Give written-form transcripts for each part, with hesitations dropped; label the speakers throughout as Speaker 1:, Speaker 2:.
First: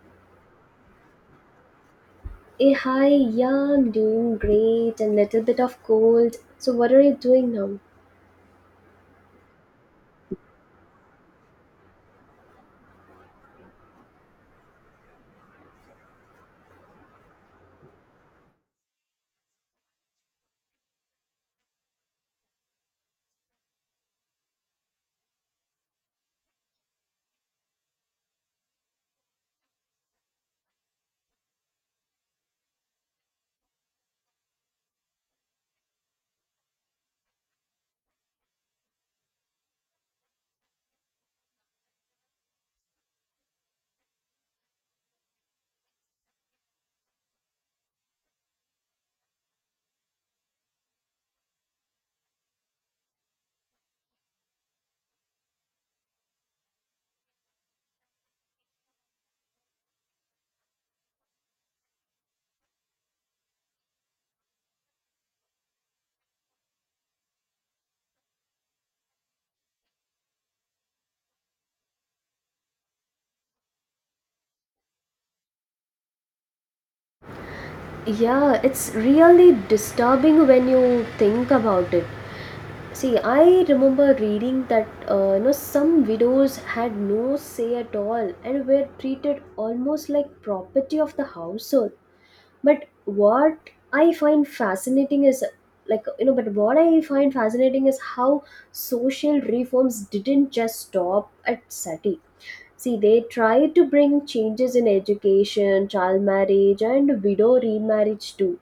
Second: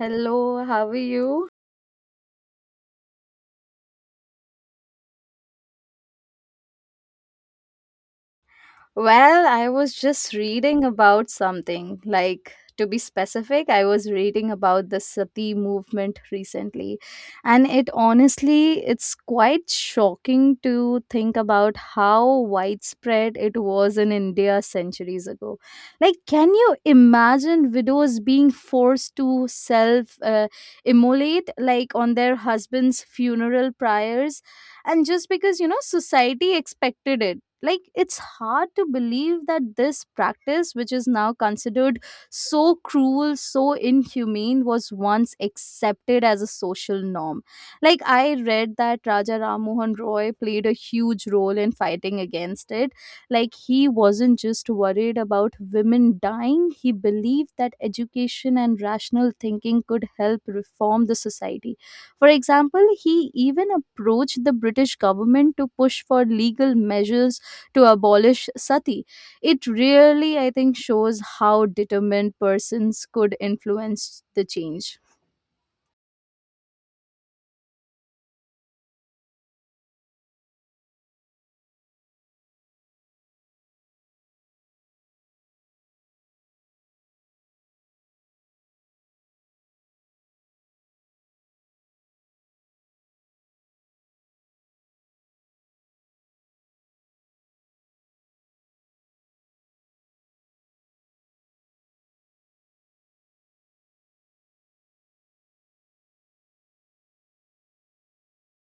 Speaker 1: Hello, how are you?
Speaker 2: Hey, hi, yeah, I'm doing great and little bit of cold. So what are you doing now?
Speaker 1: Well, I was just reading about something. Like, to be specific, I was reading about the Sati movement recently. And it honestly, it's quite shocking to think about how widespread it was in India centuries ago. Like, can you imagine widows being forced to self immolate, like on their husband's funeral pyres? And just because, society expected it, like it's hard to believe that this practice, which is now considered so cruel, so inhumane, was once accepted as a social norm. Like, I read that raja ram mohan roy played a huge role in fighting against it. Like he wasn't just worried about women dying, he believed that education and rational thinking could help reform the society. For example, he even approached the british government to push for legal measures to abolish sati. It really, I think, shows how determined persons could influence the change.
Speaker 2: Yeah, it's really disturbing when you think about it. See, I remember reading that you know some widows had no say at all and were treated almost like property of the household. But what I find fascinating is like you know, but what I find fascinating is how social reforms didn't just stop at sati. See, they try to bring changes in education, child marriage, and widow remarriage too.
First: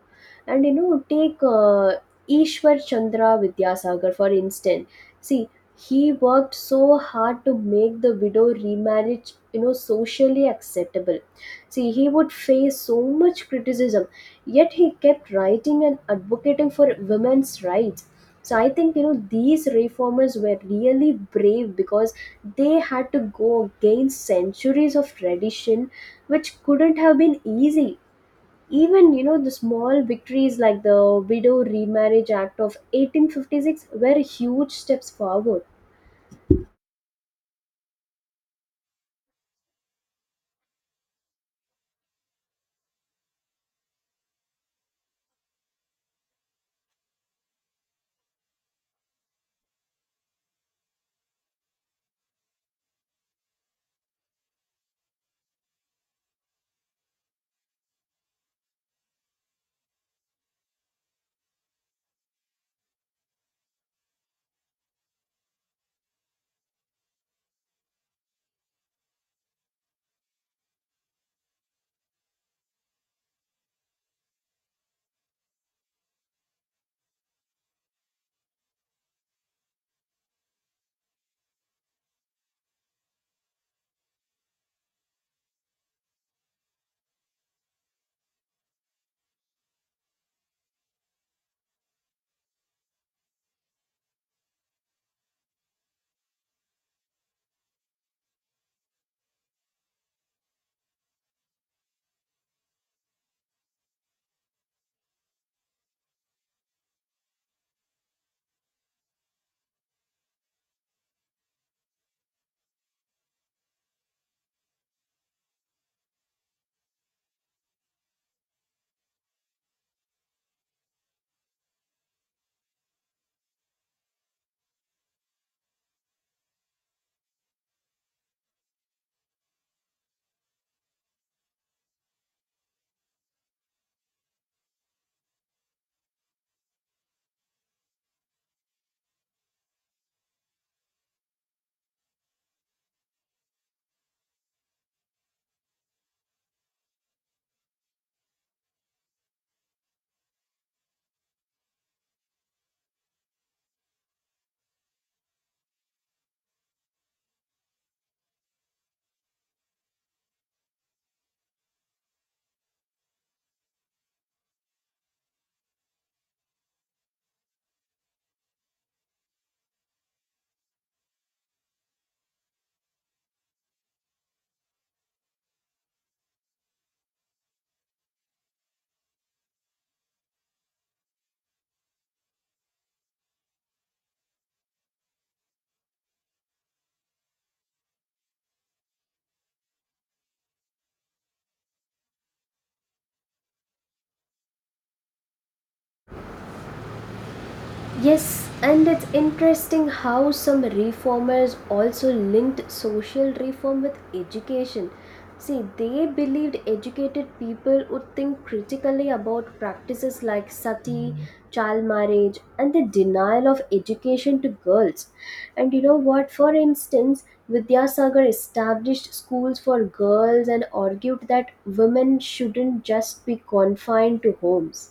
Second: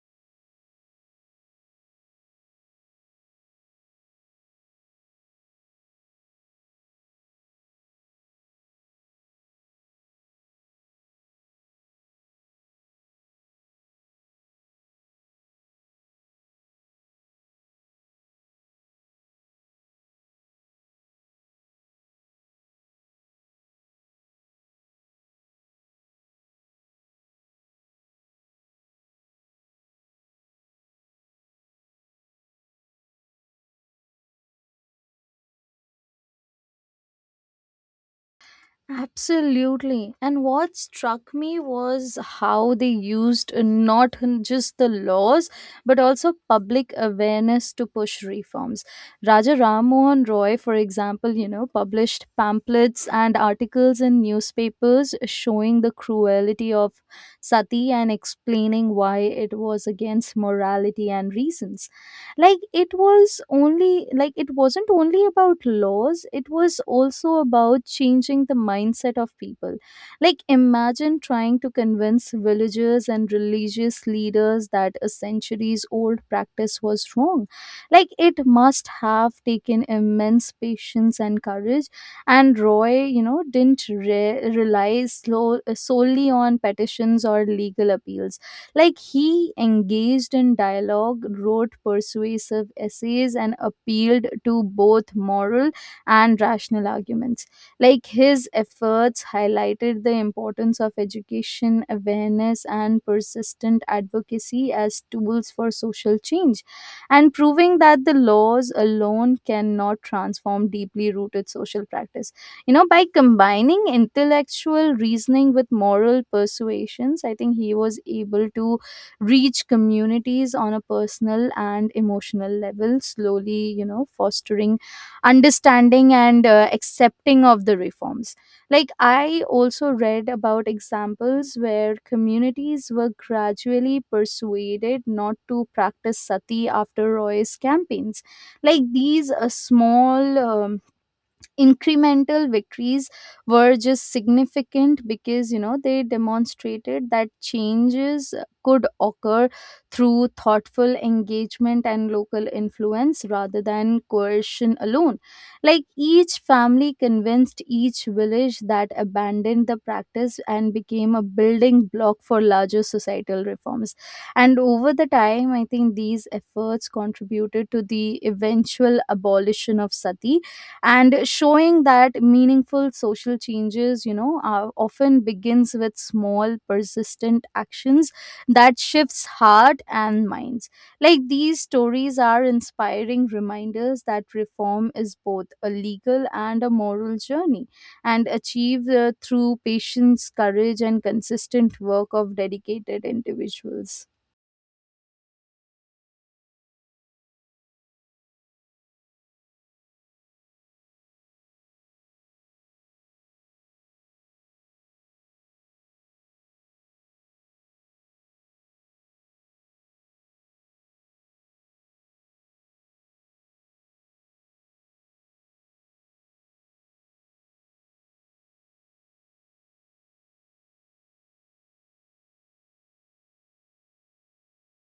Speaker 2: And you know, take Ishwar Chandra Vidyasagar for instance. See, he worked so hard to make the widow remarriage, you know, socially acceptable. See, he would face so much criticism, yet he kept writing and advocating for women's rights. So I think you know these reformers were really brave because they had to go against centuries of tradition which couldn't have been easy, even you know the small victories like the widow remarriage act of 1856 were huge steps forward.
Speaker 1: Absolutely. And what struck me was how they used not just the laws, but also public awareness to push reforms. Raja Ram Mohan Roy, for example, published pamphlets and articles in newspapers showing the cruelty of sati and explaining why it was against morality and reasons. Like it was only, like it wasn't only about laws, it was also about changing the mindset of people. Like, imagine trying to convince villagers and religious leaders that a centuries old practice was wrong. Like it must have taken immense patience and courage. And roy, didn't rely solely on petitions or legal appeals. Like he engaged in dialogue, wrote persuasive essays, and appealed to both moral and rational arguments. Like his efforts highlighted the importance of education, awareness, and persistent advocacy as tools for social change, and proving that the laws alone cannot transform deeply rooted social practices. You know, by combining intellectual reasoning with moral persuasions, I think he was able to reach communities on a personal and emotional level, slowly, fostering understanding and accepting of the reforms. Like I also read about examples where communities were gradually persuaded not to practice sati after roy's campaigns. Like these small incremental victories were just significant because, they demonstrated that changes could occur through thoughtful engagement and local influence rather than coercion alone. Like each family convinced, each village that abandoned the practice, and became a building block for larger societal reforms. And over the time, I think these efforts contributed to the eventual abolition of sati, and showing that meaningful social changes, often begins with small persistent actions that shifts heart and minds. Like these stories are inspiring reminders that reform is both a legal and a moral journey, and achieved through patience, courage, and consistent work of dedicated individuals.
Speaker 2: Yes, and it's interesting how some reformers also linked social reform with education. See, they believed educated people would think critically about practices like sati, child marriage, and the denial of education to girls. And you know what? For instance, Vidyasagar established schools for girls and argued that women shouldn't just be confined to homes.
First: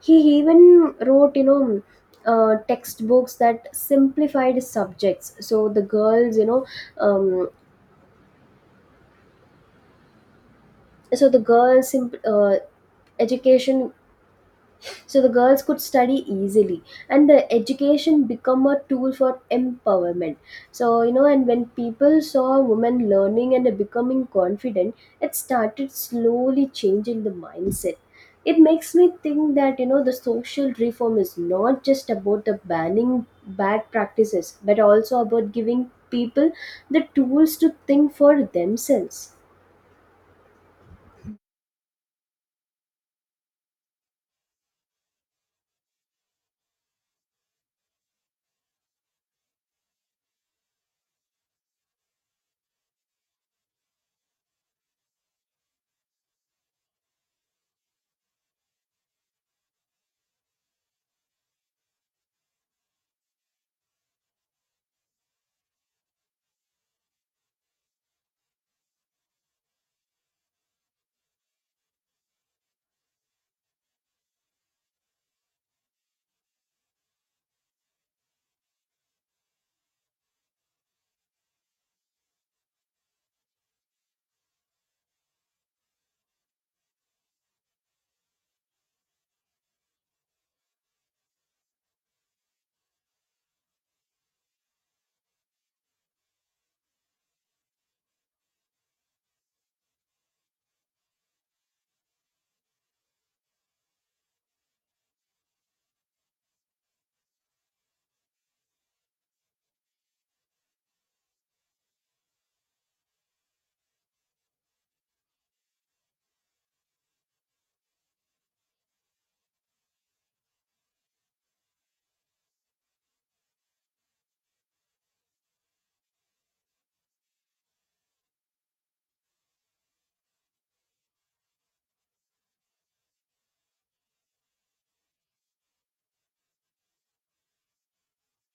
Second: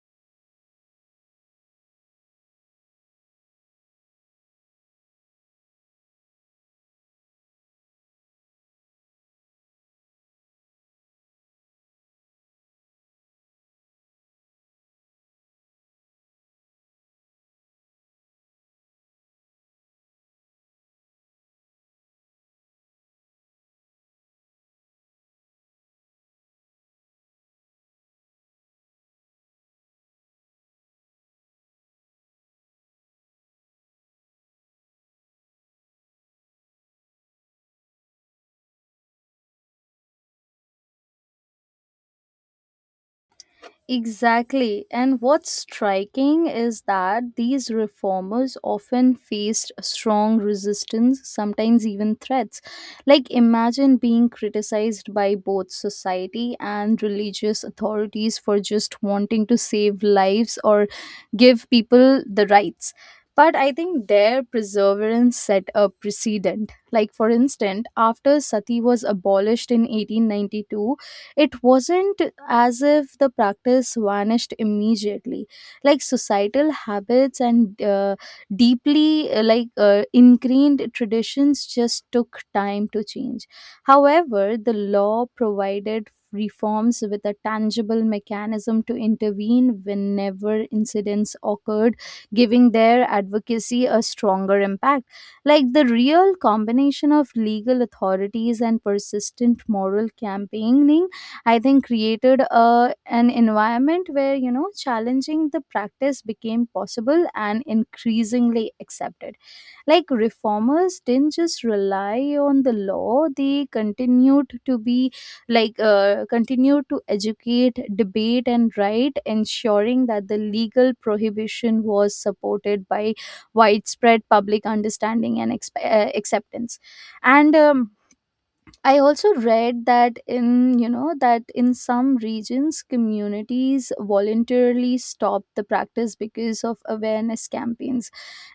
Speaker 2: He even wrote, you know, textbooks that simplified subjects so the girls, you know, um, so the girls simp- uh, education, so the girls could study easily and the education become a tool for empowerment. So you know, and when people saw women learning and becoming confident, it started slowly changing the mindset. It makes me think that you know the social reform is not just about the banning bad practices but also about giving people the tools to think for themselves.
Speaker 1: Exactly. And what's striking is that these reformers often faced strong resistance, sometimes even threats. Like, imagine being criticized by both society and religious authorities for just wanting to save lives or give people the rights. But I think their perseverance set a precedent. Like, for instance, after sati was abolished in 1892, it wasn't as if the practice vanished immediately. Like societal habits and deeply ingrained traditions just took time to change. However, the law provided reforms with a tangible mechanism to intervene whenever incidents occurred, giving their advocacy a stronger impact. Like the real combination of legal authorities and persistent moral campaigning, I think, created a an environment where, challenging the practice became possible and increasingly accepted. Like reformers didn't just rely on the law; they continued to be continued to educate, debate, and write, ensuring that the legal prohibition was supported by widespread public understanding and acceptance. And I also read that in, some regions, communities voluntarily stop the practice because of awareness campaigns.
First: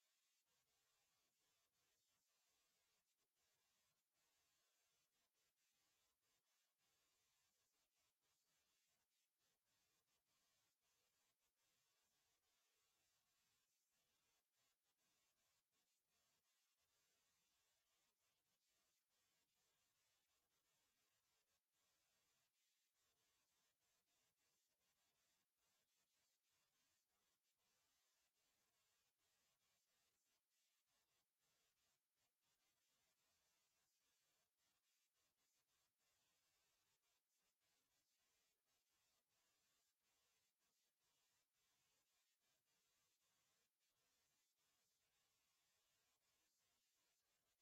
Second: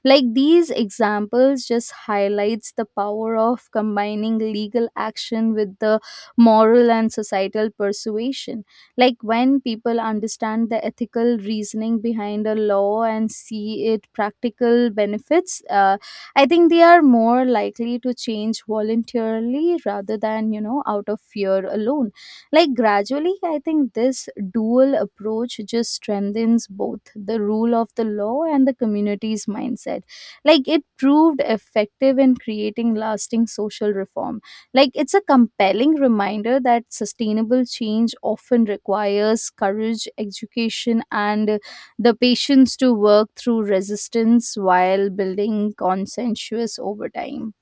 Speaker 1: Like these examples just highlights the power of combining legal action with the moral and societal persuasion. Like when people understand the ethical reasoning behind a law and see it practical benefits, I think they are more likely to change voluntarily rather than, you know, out of fear alone. Like gradually, I think this dual approach just strengthens both the rule of the law and the community's mindset. Like it proved effective in creating lasting social reform. Like it's a compelling reminder that sustainable change often requires courage, education, and the patience to work through resistance while building consensus over time.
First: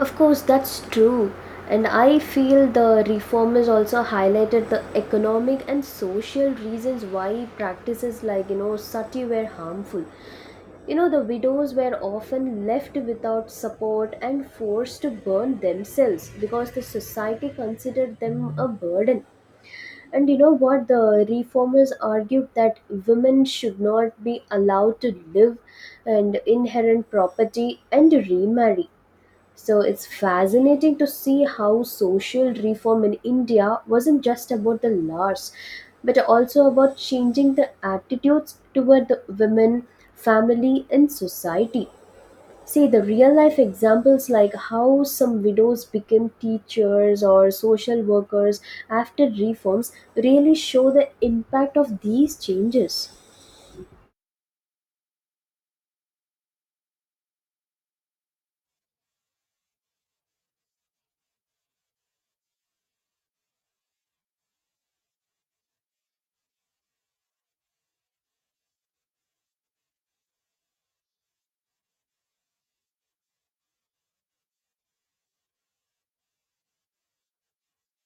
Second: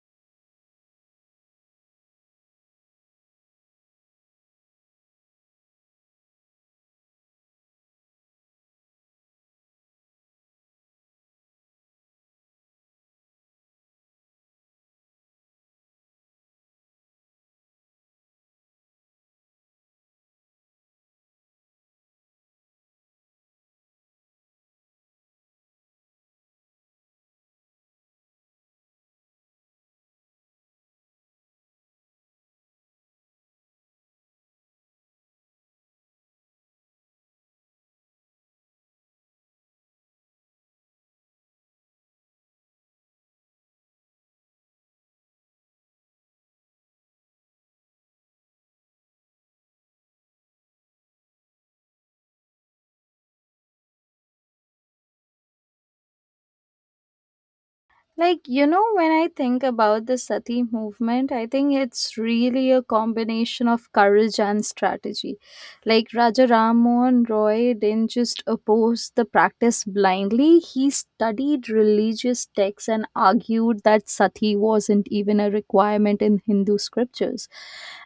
Speaker 2: Of course, that's true. And I feel the reformers also highlighted the economic and social reasons why practices like, you know, sati were harmful. You know, the widows were often left without support and forced to burn themselves because the society considered them a burden. And you know what? The reformers argued that women should not be allowed to live and inherit property and remarry. So it's fascinating to see how social reform in India wasn't just about the laws, but also about changing the attitudes toward the women, family, and society. See, the real life examples like how some widows became teachers or social workers after reforms really show the impact of these changes.
Speaker 1: Like, you know, when I think about the Sati movement, I think it's really a combination of courage and strategy. Like, Raja Ram Mohan Roy didn't just oppose the practice blindly, he studied religious texts and argued that Sati wasn't even a requirement in Hindu scriptures.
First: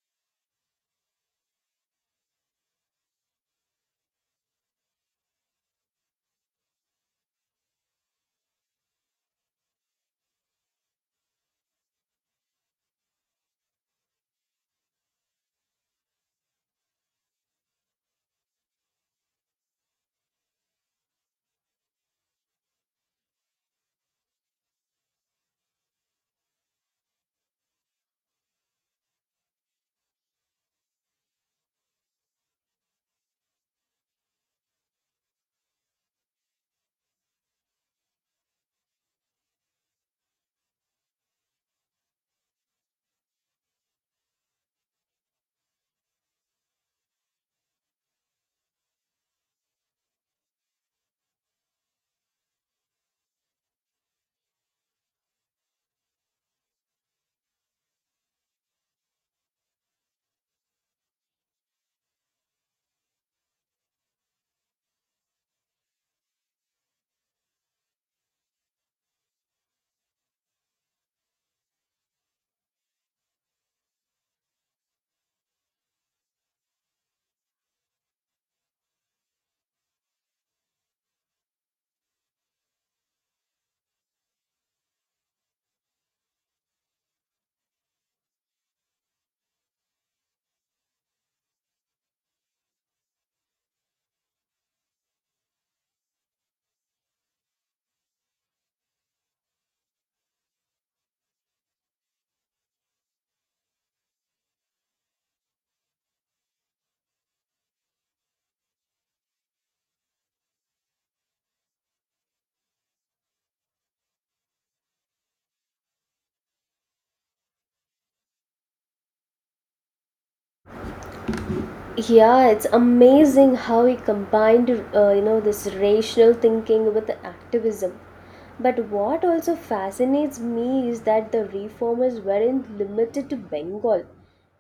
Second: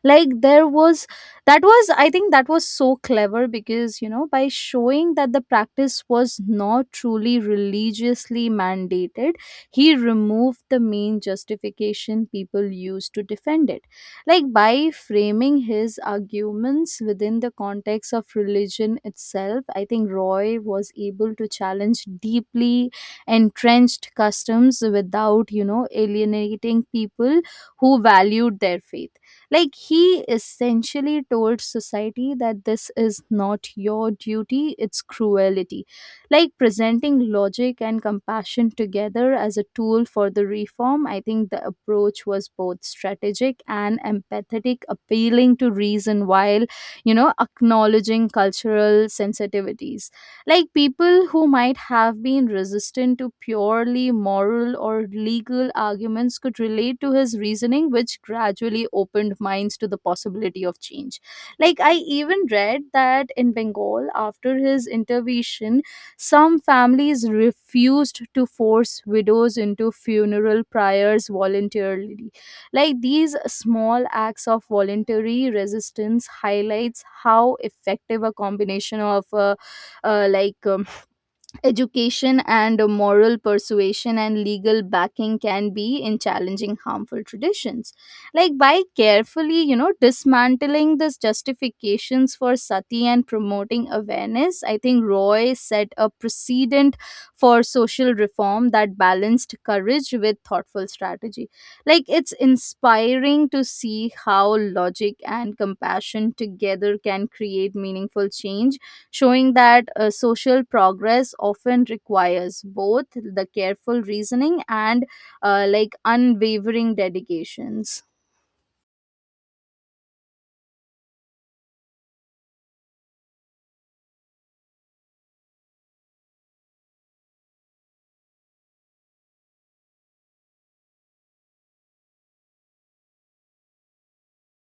Speaker 1: Like, there was that was, I think, that was so clever because, you know, by showing that the practice was not truly religiously mandated, he removed the main justification people used to defend it. Like by framing his arguments within the context of religion itself, I think Roy was able to challenge deeply entrenched customs without, you know, alienating people who valued their faith. Like he essentially told society that this is not your duty, it's cruelty. Like presenting logic and compassion together as a tool for the reform, I think the approach was both strategic and empathetic, appealing to reason while, acknowledging cultural sensitivities. Like people who might have been resistant to purely moral or legal arguments could relate to his reasoning, which gradually opened minds to the possibility of change. Like I even read that in bengal, after his intervention, some families refused to force widows into funeral pyres voluntarily. Like these small acts of voluntary resistance highlights how effective a combination of uh, like um, Education and a moral persuasion and legal backing can be in challenging harmful traditions. Like by carefully, you know, dismantling these justifications for sati and promoting awareness, I think Roy set a precedent for social reform that balanced courage with thoughtful strategy. Like it's inspiring to see how logic and compassion together can create meaningful change, showing that social progress often requires both the careful reasoning and unwavering dedications.
Speaker 2: Yeah, it's amazing how he combined you know this rational thinking with activism. But what also fascinates me is that the reformers weren't limited to Bengal.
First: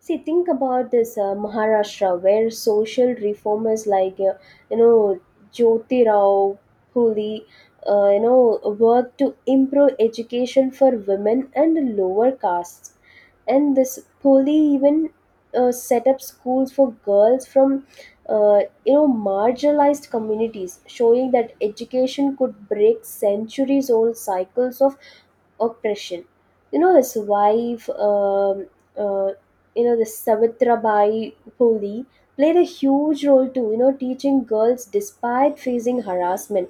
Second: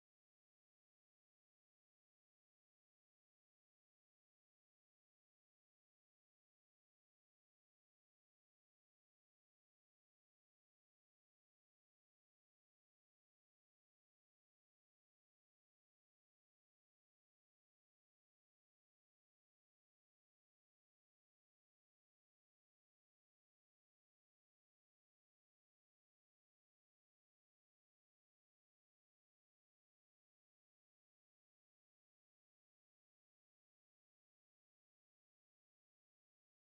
Speaker 2: See, think about this, Maharashtra, where social reformers like you know, Jyoti Rao Huli, you know, worked to improve education for women and lower castes. And this Poli even, set up schools for girls from, you know, marginalized communities, showing that education could break centuries old cycles of oppression. You know, his wife, uh, you know, the Savitrabai Phule played a huge role too, you know, teaching girls despite facing harassment.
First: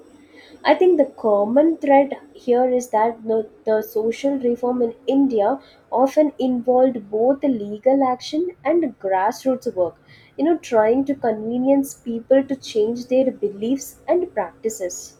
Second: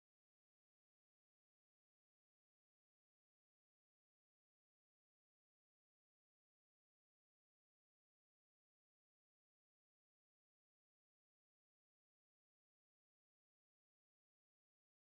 Speaker 2: I think the common thread here is that the social reform in India often involved both legal action and grassroots work, you know, trying to convenience people to change their beliefs and practices.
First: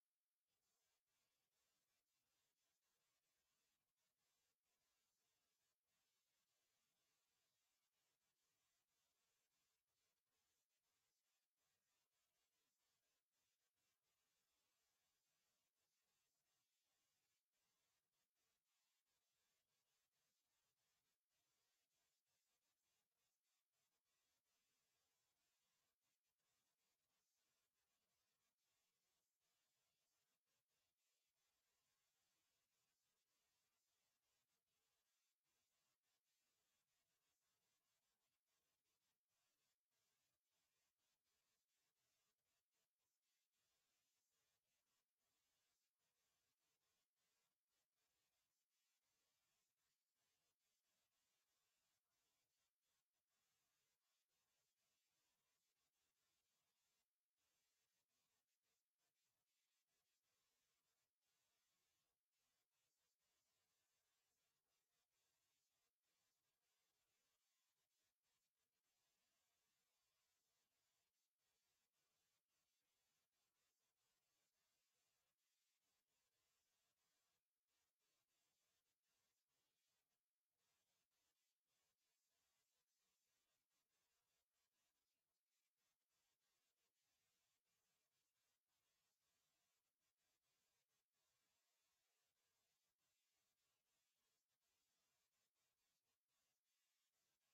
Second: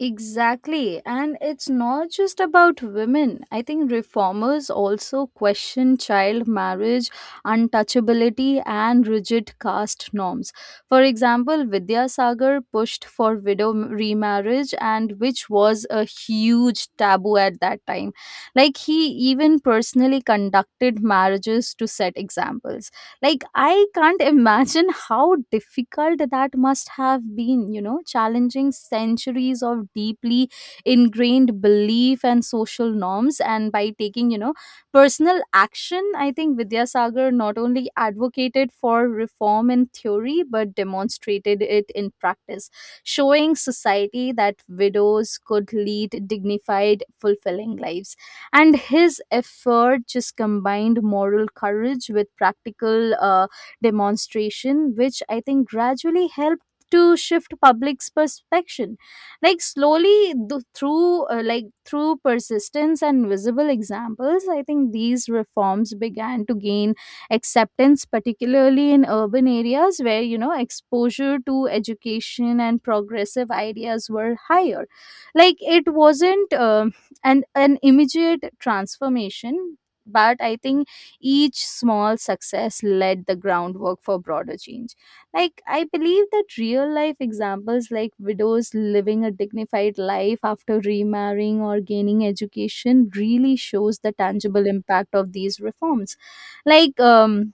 Speaker 1: Exactly. And it's not just about women. I think reformers also question child marriage, untouchability, and rigid caste norms. For example, Vidyasagar pushed for widow remarriage, and which was a huge taboo at that time. Like, he even personally conducted marriages to set examples. Like, I can't imagine how difficult that must have been, you know, challenging centuries of deeply ingrained belief and social norms. And by taking, you know, personal action, I think Vidyasagar not only advocated for reform in theory, but demonstrated it in practice, showing society that widows could lead dignified, fulfilling lives, and his effort just combined moral courage with practical demonstration, which I think gradually helped to shift public's perception. Like slowly through persistence and visible examples, I think these reforms began to gain acceptance, particularly in urban areas where, you know, exposure to education and progressive ideas were higher. Like it wasn't and an immediate transformation. But I think each small success laid the groundwork for broader change. Like, I believe that real life examples like widows living a dignified life after remarrying or gaining education really shows the tangible impact of these reforms. Like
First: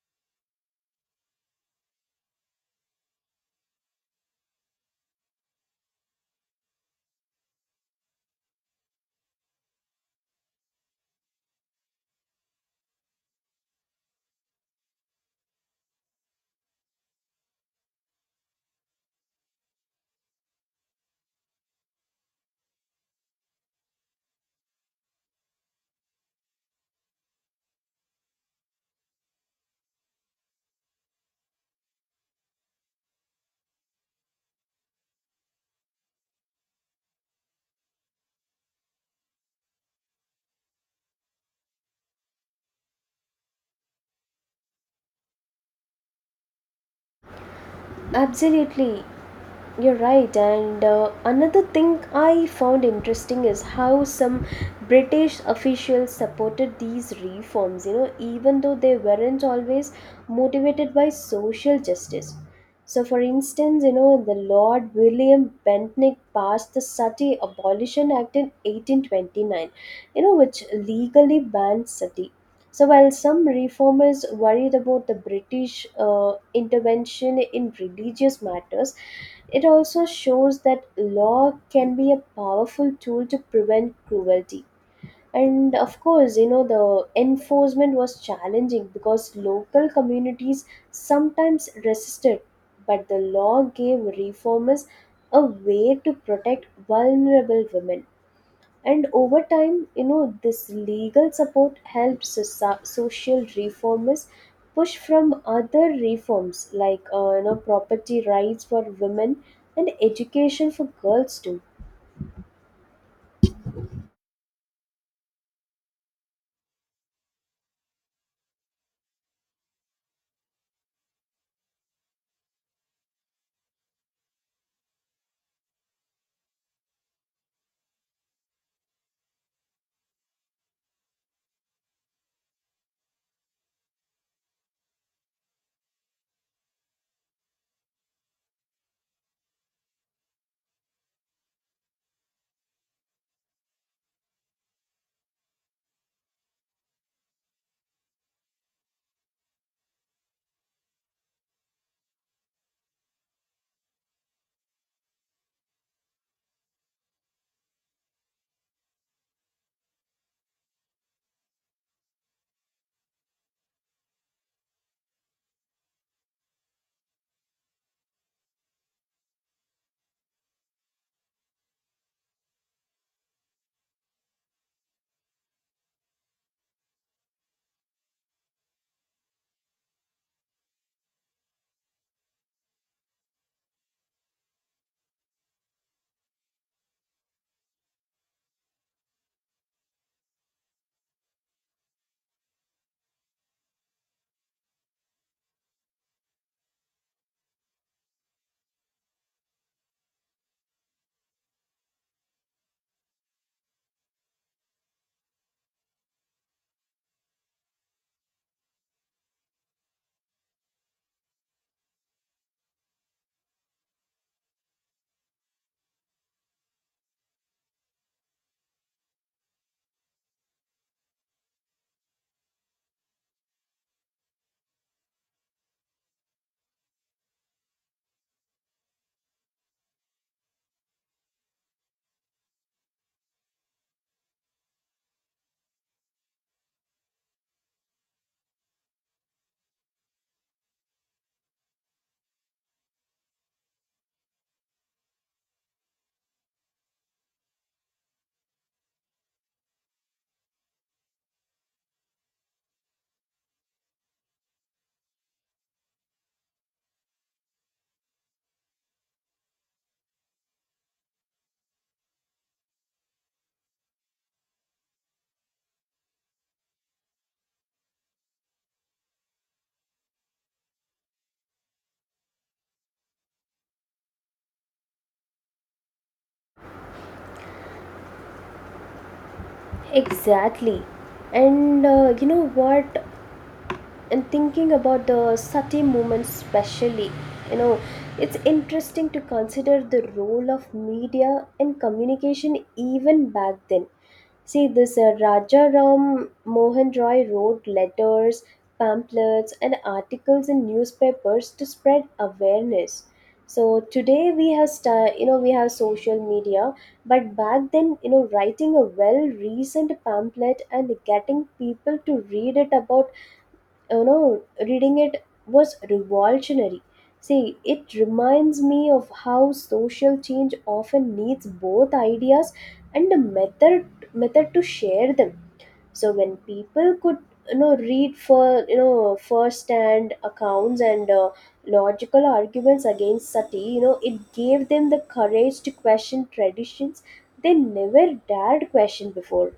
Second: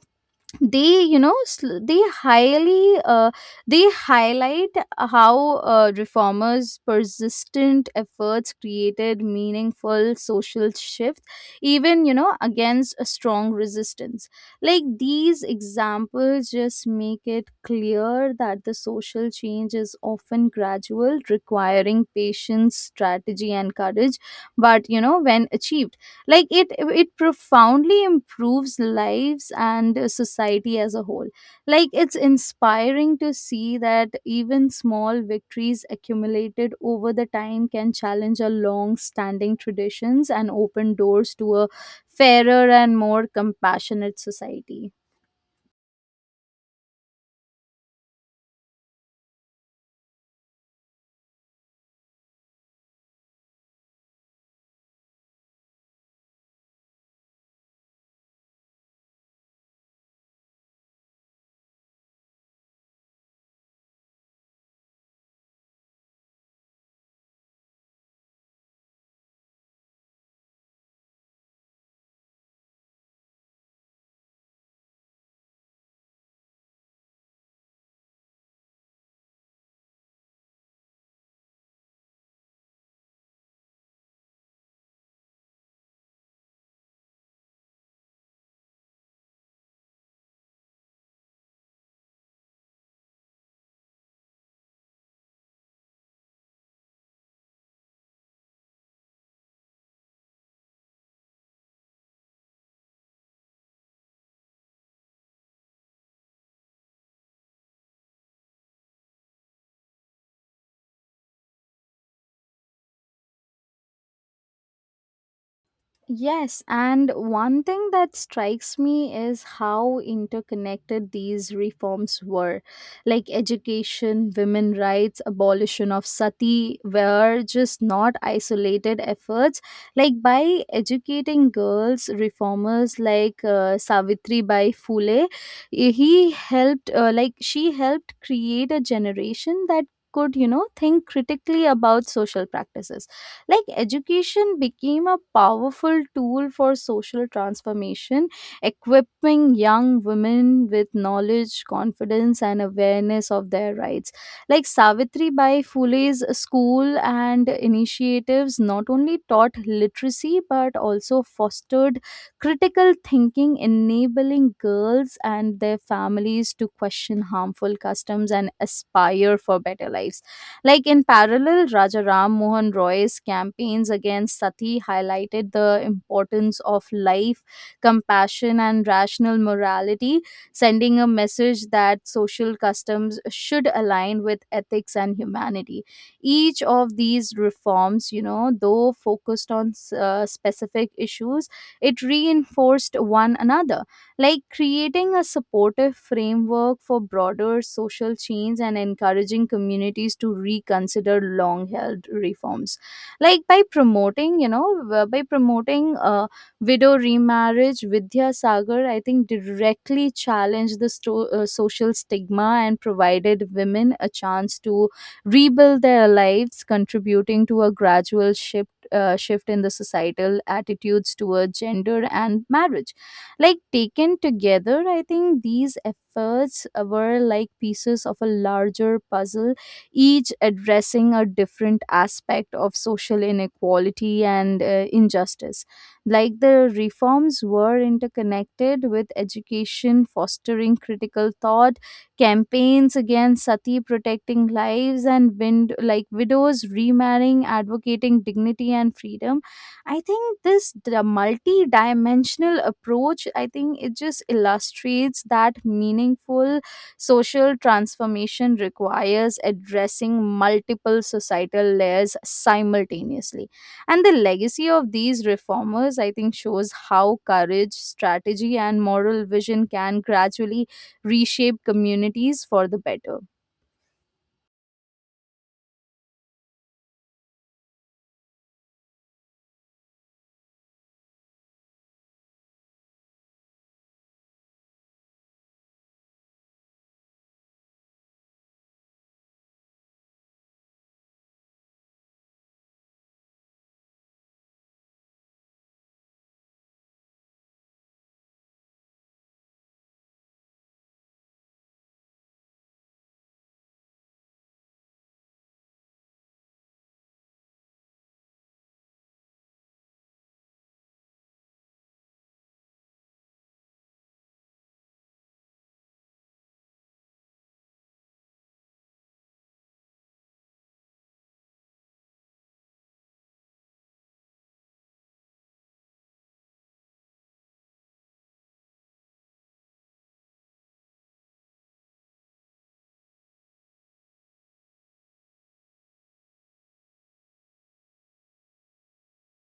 Speaker 1: they you know sl- they highly they highlight how reformers persistent efforts created meaningful social shift, even, you know, against a strong resistance. Like these examples just make it clear that the social change is often gradual, requiring patience, strategy, and courage. But, you know, when achieved, like it profoundly improves lives and society as a whole. Like it's inspiring to see that even small victories accumulated over the time can challenge a long standing traditions and open doors to a fairer and more compassionate society.
Speaker 2: Absolutely. You're right, and another thing I found interesting is how some British officials supported these reforms, you know, even though they weren't always motivated by social justice. So, for instance, you know, the Lord William Bentinck passed the Sati Abolition Act in 1829, you know, which legally banned sati. So, while some reformers worried about the British intervention in religious matters, it also shows that law can be a powerful tool to prevent cruelty. And of course, you know, the enforcement was challenging because local communities sometimes resisted, but the law gave reformers a way to protect vulnerable women. And over time, you know, this legal support helps social reformers push from other reforms like, you know, property rights for women and education for girls too.
Speaker 1: Yes, and one thing that strikes me is how interconnected these reforms were. Like education, women rights, abolition of sati were just not isolated efforts. Like by educating girls, reformers like Savitri Bai Phule, he helped, like she helped create a generation that could, you know, think critically about social practices. Like education became a powerful tool for social transformation, equipping young women with knowledge, confidence, and awareness of their rights. Like Savitri Bai Phule's school and initiatives not only taught literacy but also fostered critical thinking, enabling girls and their families to question harmful customs and aspire for better lives. Like in parallel, Rajaram Mohan Roy's campaigns against sati highlighted the importance of life, compassion, and rational morality, sending a message that social customs should align with ethics and humanity. Each of these reforms, you know, though focused on specific issues, it reinforced one another, like creating a supportive framework for broader social change and encouraging communities to reconsider long held reforms, like by promoting, you know, w- by promoting widow remarriage. Vidya Sagar, I think, directly challenged the social stigma and provided women a chance to rebuild their lives, contributing to a gradual shift in the societal attitudes toward gender and marriage. Like taken together, I think these efforts were like pieces of a larger puzzle, each addressing a different aspect of social inequality and injustice. Like the reforms were interconnected, with education fostering critical thought, campaigns against sati protecting lives, and like widows remarrying advocating dignity and freedom. I think this multi-dimensional approach, I think it just illustrates that meaningful social transformation requires addressing multiple societal layers simultaneously. And the legacy of these reformers, I think, shows how courage, strategy, and moral vision can gradually reshape communities for the better.
Speaker 2: Exactly. And you know what? And thinking about the sati movement specially, you know, it's interesting to consider the role of media and communication even back then. See, this Raja Ram Mohan Roy wrote letters, pamphlets and articles in newspapers to spread awareness. So today we have you know, we have social media, but back then, you know, writing a well reasoned pamphlet and getting people to read it about, you know, reading it was revolutionary. See, it reminds me of how social change often needs both ideas and a method to share them. So when people could, you know, read for, you know, first hand accounts and logical arguments against sati, you know, it gave them the courage to question traditions they never dared question before.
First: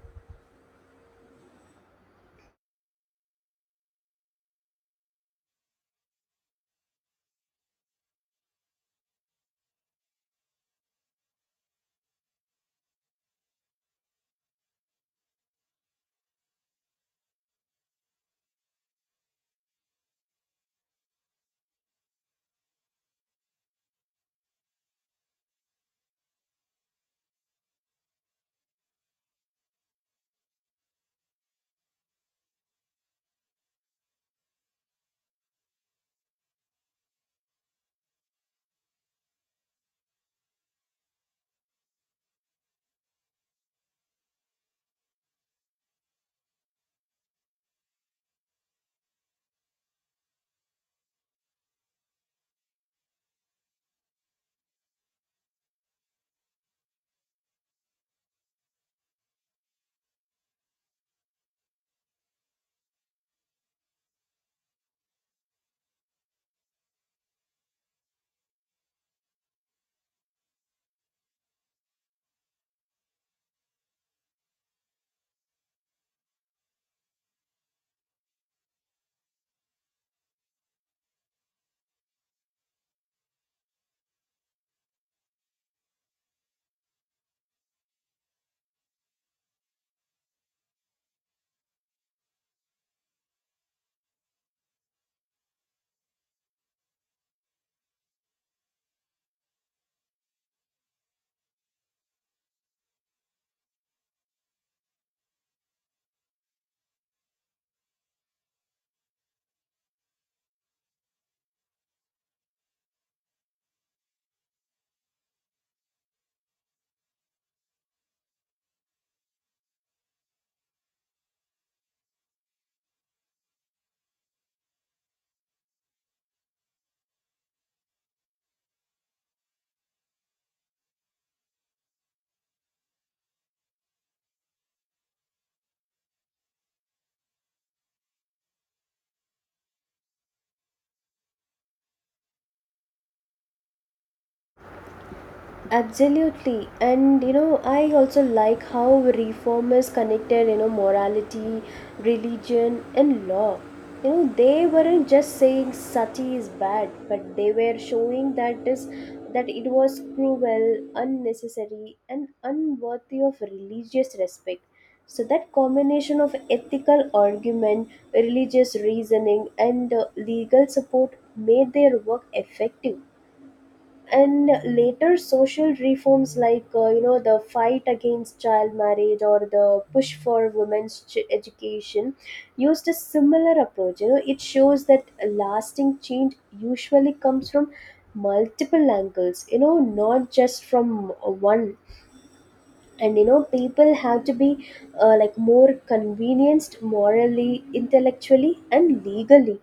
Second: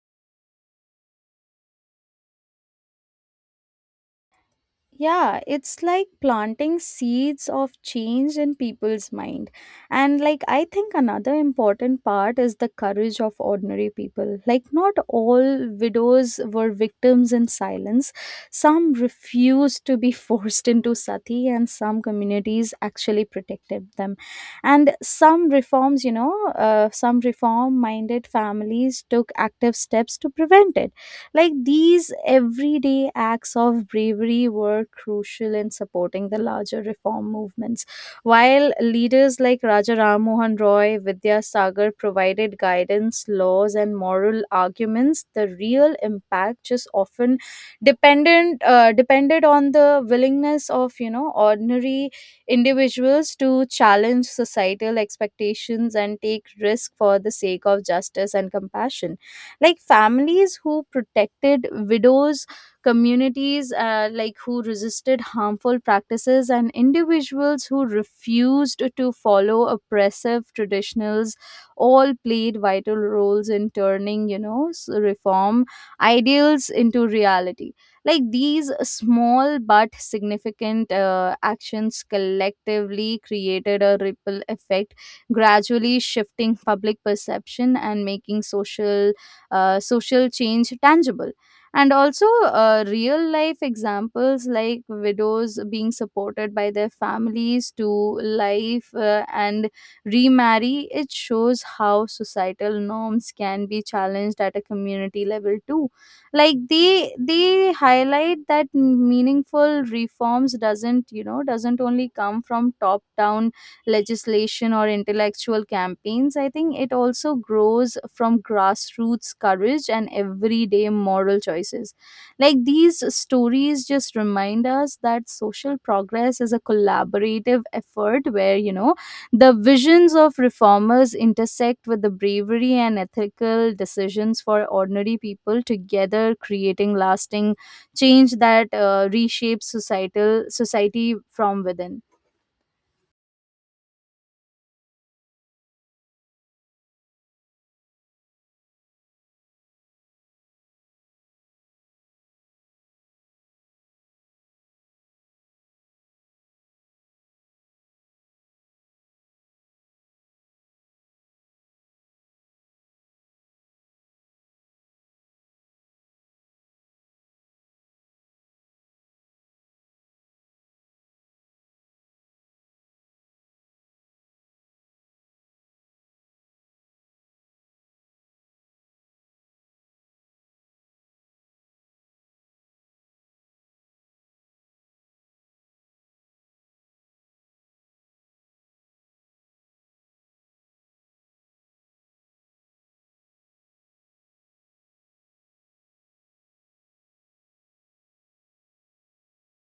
Speaker 1: Yeah, it's like planting seeds of change in people's mind. And like I think another important part is the courage of ordinary people. Like not all widows were victims in silence. Some refused to be forced into sati, and some communities actually protected them. And some reforms, you know, some reform minded families took active steps to prevent it. Like these everyday acts of bravery were crucial in supporting the larger reform movements. While leaders like Raja Ram Mohan Roy, Vidya Sagar provided guidance, laws, and moral arguments, the real impact just often dependent depended on the willingness of, you know, ordinary individuals to challenge societal expectations and take risk for the sake of justice and compassion. Like families who protected widows, communities like who resisted harmful practices, and individuals who refused to follow oppressive traditionals all played vital roles in turning, you know, reform ideals into reality. Like these small but significant actions collectively created a ripple effect, gradually shifting public perception and making social change tangible. And also, real life examples like widows being supported by their families to life and remarry, it shows how societal norms can be challenged at a community level too. Like they highlight that meaningful reforms doesn't, you know, doesn't only come from top down legislation or intellectual campaigns. I think it also grows from grassroots courage and everyday moral choices. Like these stories just remind us that social progress is a collaborative effort where, you know, the visions of reformers intersect with the bravery and ethical decisions for ordinary people, together creating lasting change that reshapes societal society from within.
Speaker 2: Absolutely. And you know, I also like how reformers connected, you know, morality, religion, and law. You know, they weren't just saying sati is bad, but they were showing that it was cruel, unnecessary, and unworthy of religious respect. So that combination of ethical argument, religious reasoning, and legal support made their work effective. And later social reforms like, you know, the fight against child marriage or the push for women's education used a similar approach. You know, it shows that lasting change usually comes from multiple angles, you know, not just from one. And you know, people have to be like more convenienced morally, intellectually and legally.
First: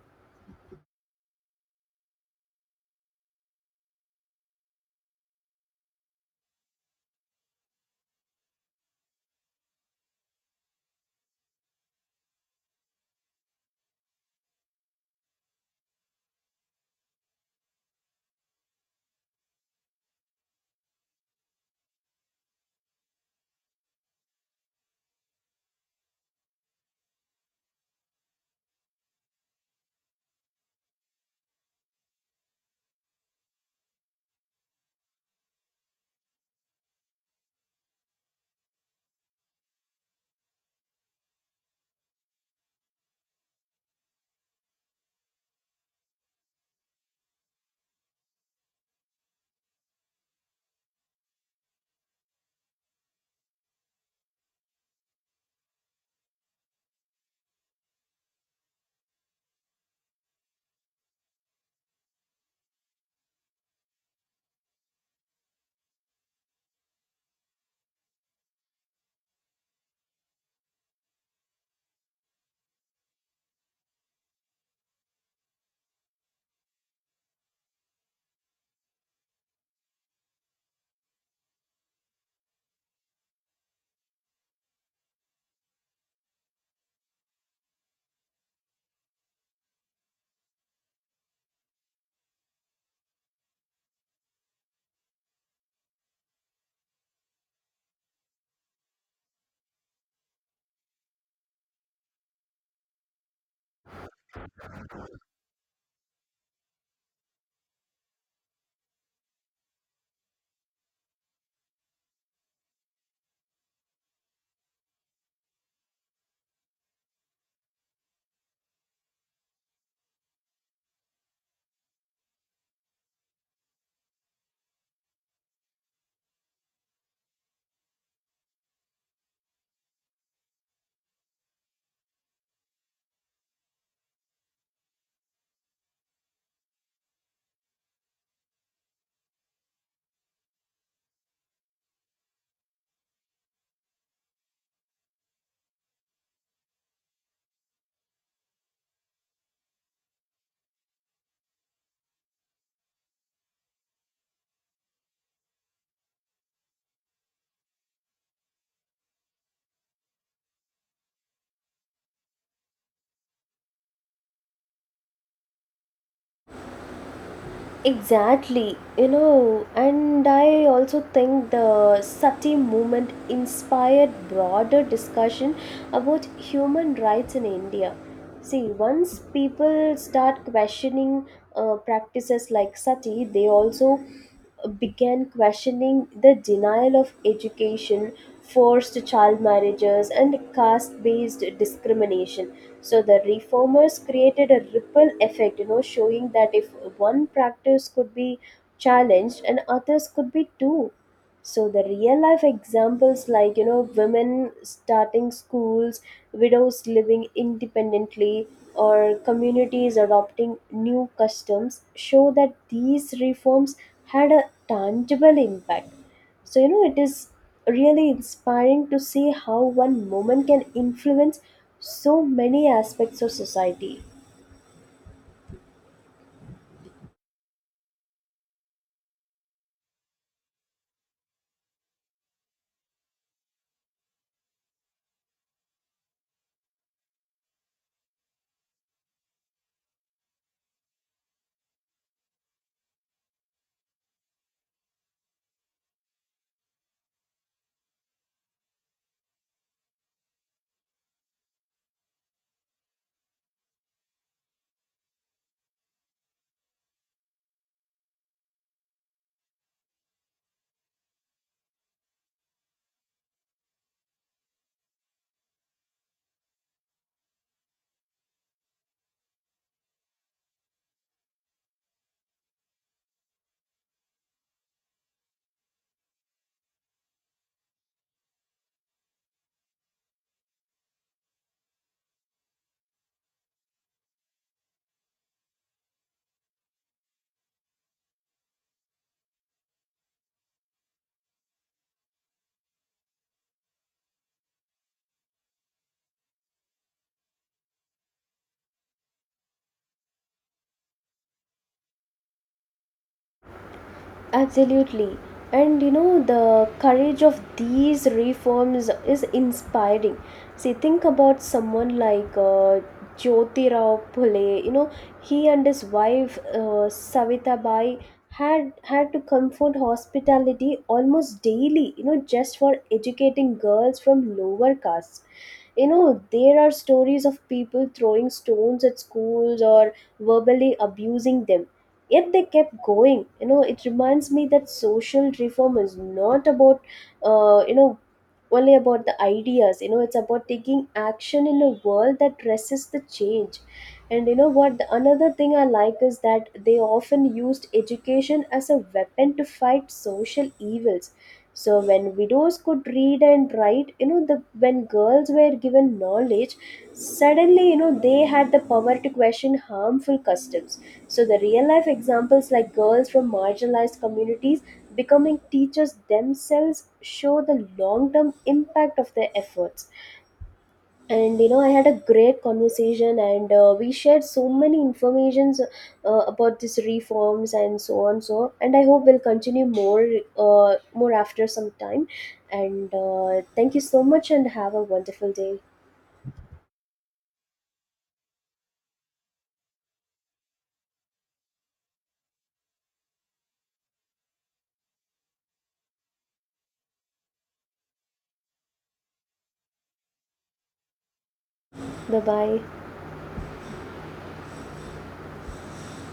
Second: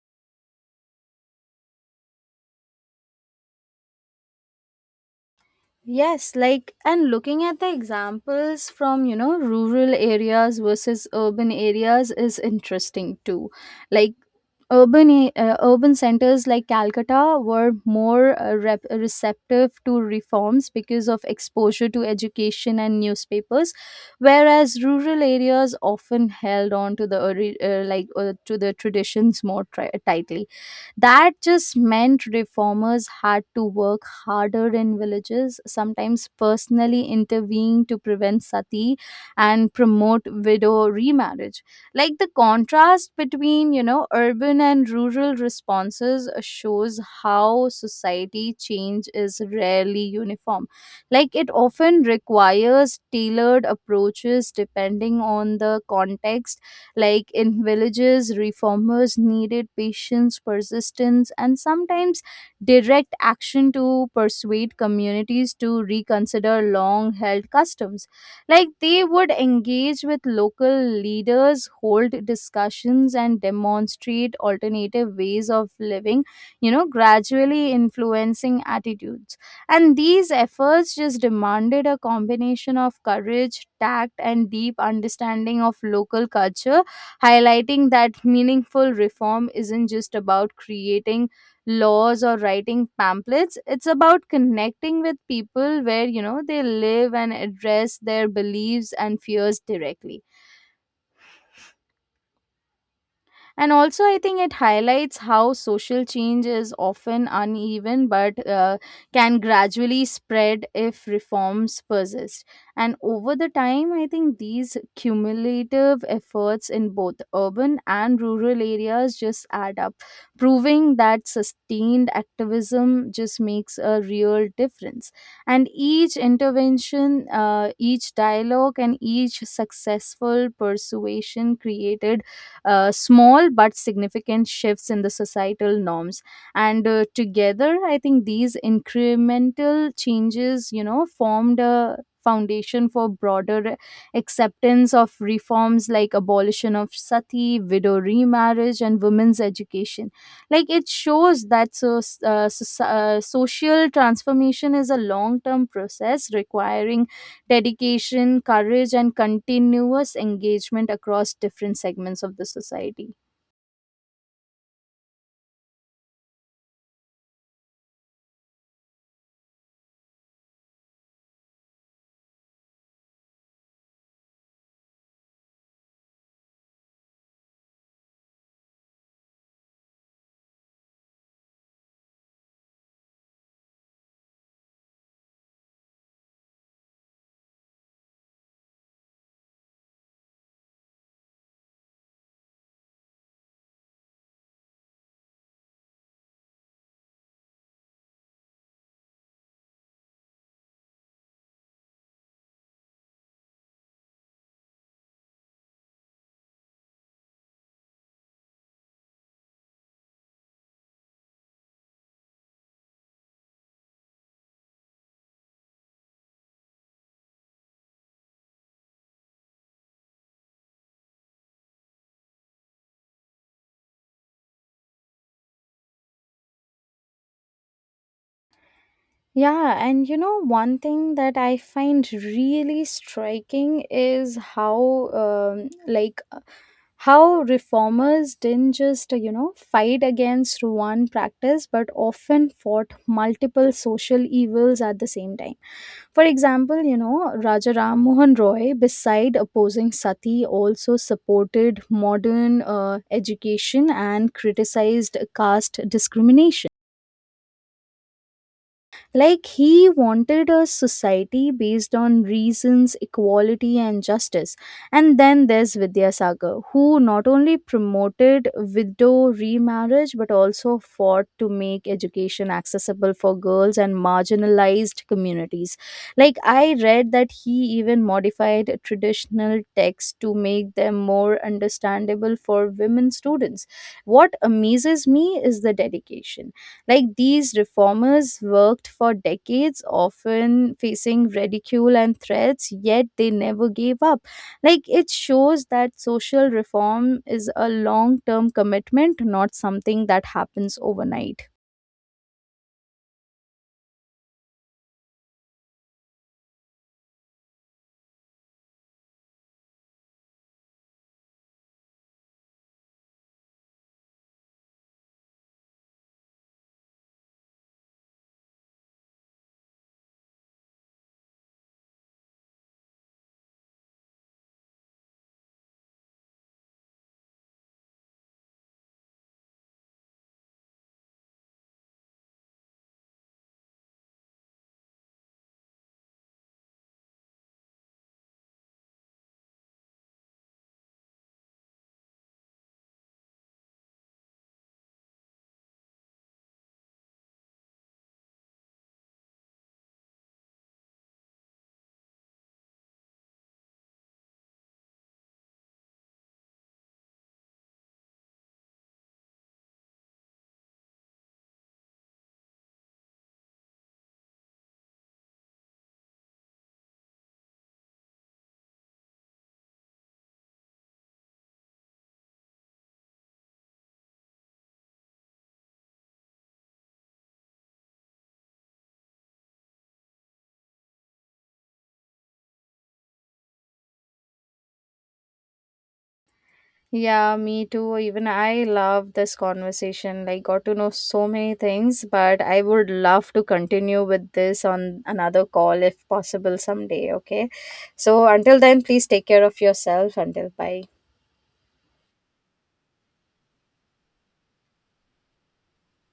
Speaker 1: Yes, like and looking at the examples from, you know, rural areas versus urban areas is interesting too. Like urban centers like Calcutta were more receptive to reforms because of exposure to education and newspapers, whereas rural areas often held on to the to the traditions more tightly. That just meant reformers had to work harder in villages, sometimes personally intervene to prevent sati and promote widow remarriage. Like the contrast between, you know, urban and rural responses shows how society change is rarely uniform. Like it often requires tailored approaches depending on the context. Like in villages, reformers needed patience, persistence, and sometimes direct action to persuade communities to reconsider long held customs. Like they would engage with local leaders, hold discussions, and demonstrate alternative ways of living, you know, gradually influencing attitudes. And these efforts just demanded a combination of courage, tact, and deep understanding of local culture, highlighting that meaningful reform isn't just about creating laws or writing pamphlets. It's about connecting with people where, you know, they live and address their beliefs and fears directly. And also, I think it highlights how social change is often uneven but can gradually spread if reforms persist. And over the time, I think these cumulative efforts in both urban and rural areas just add up, proving that sustained activism just makes a real difference. And each intervention, each dialogue, and each successful persuasion created small but significant shifts in the societal norms, and together I think these incremental changes, you know, formed a foundation for broader acceptance of reforms like abolition of sati, widow remarriage, and women's education. Like it shows that social transformation is a long term process requiring dedication, courage, and continuous engagement across different segments of the society.
Speaker 2: Exactly, you know, and I also think the Sati movement inspired broader discussion about human rights in India. See, once people start questioning practices like Sati, they also began questioning the denial of education, forced child marriages, and caste based discrimination. So the reformers created a ripple effect, you know, showing that if one practice could be challenged and others could be too. So the real life examples like, you know, women starting schools, widows living independently, or communities adopting new customs show that these reforms had a tangible impact. So you know, it is really inspiring to see how one moment can influence so many aspects of society.
Speaker 1: Yeah, and you know, one thing that I find really striking is how, like, how reformers didn't just, you know, fight against one practice but often fought multiple social evils at the same time. For example, you know, Raja Ram Mohan Roy, beside opposing sati, also supported modern education and criticized caste discrimination. Like he wanted a society based on reasons, equality, and justice. And then there's Vidyasagar, who not only promoted widow remarriage but also fought to make education accessible for girls and marginalized communities. Like I read that he even modified traditional texts to make them more understandable for women students. What amazes me is the dedication. Like these reformers worked for decades, often facing ridicule and threats, yet they never gave up. Like it shows that social reform is a long term commitment, not something that happens overnight.
Speaker 2: Absolutely. And you know, the courage of these reforms is inspiring. See, think about someone like Jyotirao Phule. You know, he and his wife, Savitabai, had to comfort hospitality almost daily, you know, just for educating girls from lower castes. You know, there are stories of people throwing stones at schools or verbally abusing them, yet they kept going. You know, it reminds me that social reform is not about, you know, only about the ideas. You know, it's about taking action in a world that resists the change. And you know what, the another thing I like is that they often used education as a weapon to fight social evils. So when widows could read and write, you know, the when girls were given knowledge, suddenly, you know, they had the power to question harmful customs. So the real life examples like, girls from marginalized communities becoming teachers themselves show the long term impact of their efforts. And you know, I had a great conversation and we shared so many informations about these reforms and so on. So, and I hope we'll continue more more after some time. And thank you so much and have a wonderful day.
Speaker 1: Yeah, me too. Even I love this conversation. Like, got to know so many things, but I would love to continue with this on another call if possible someday. Okay. So, until then, please take care of yourself. Until bye.
Speaker 2: Bye bye.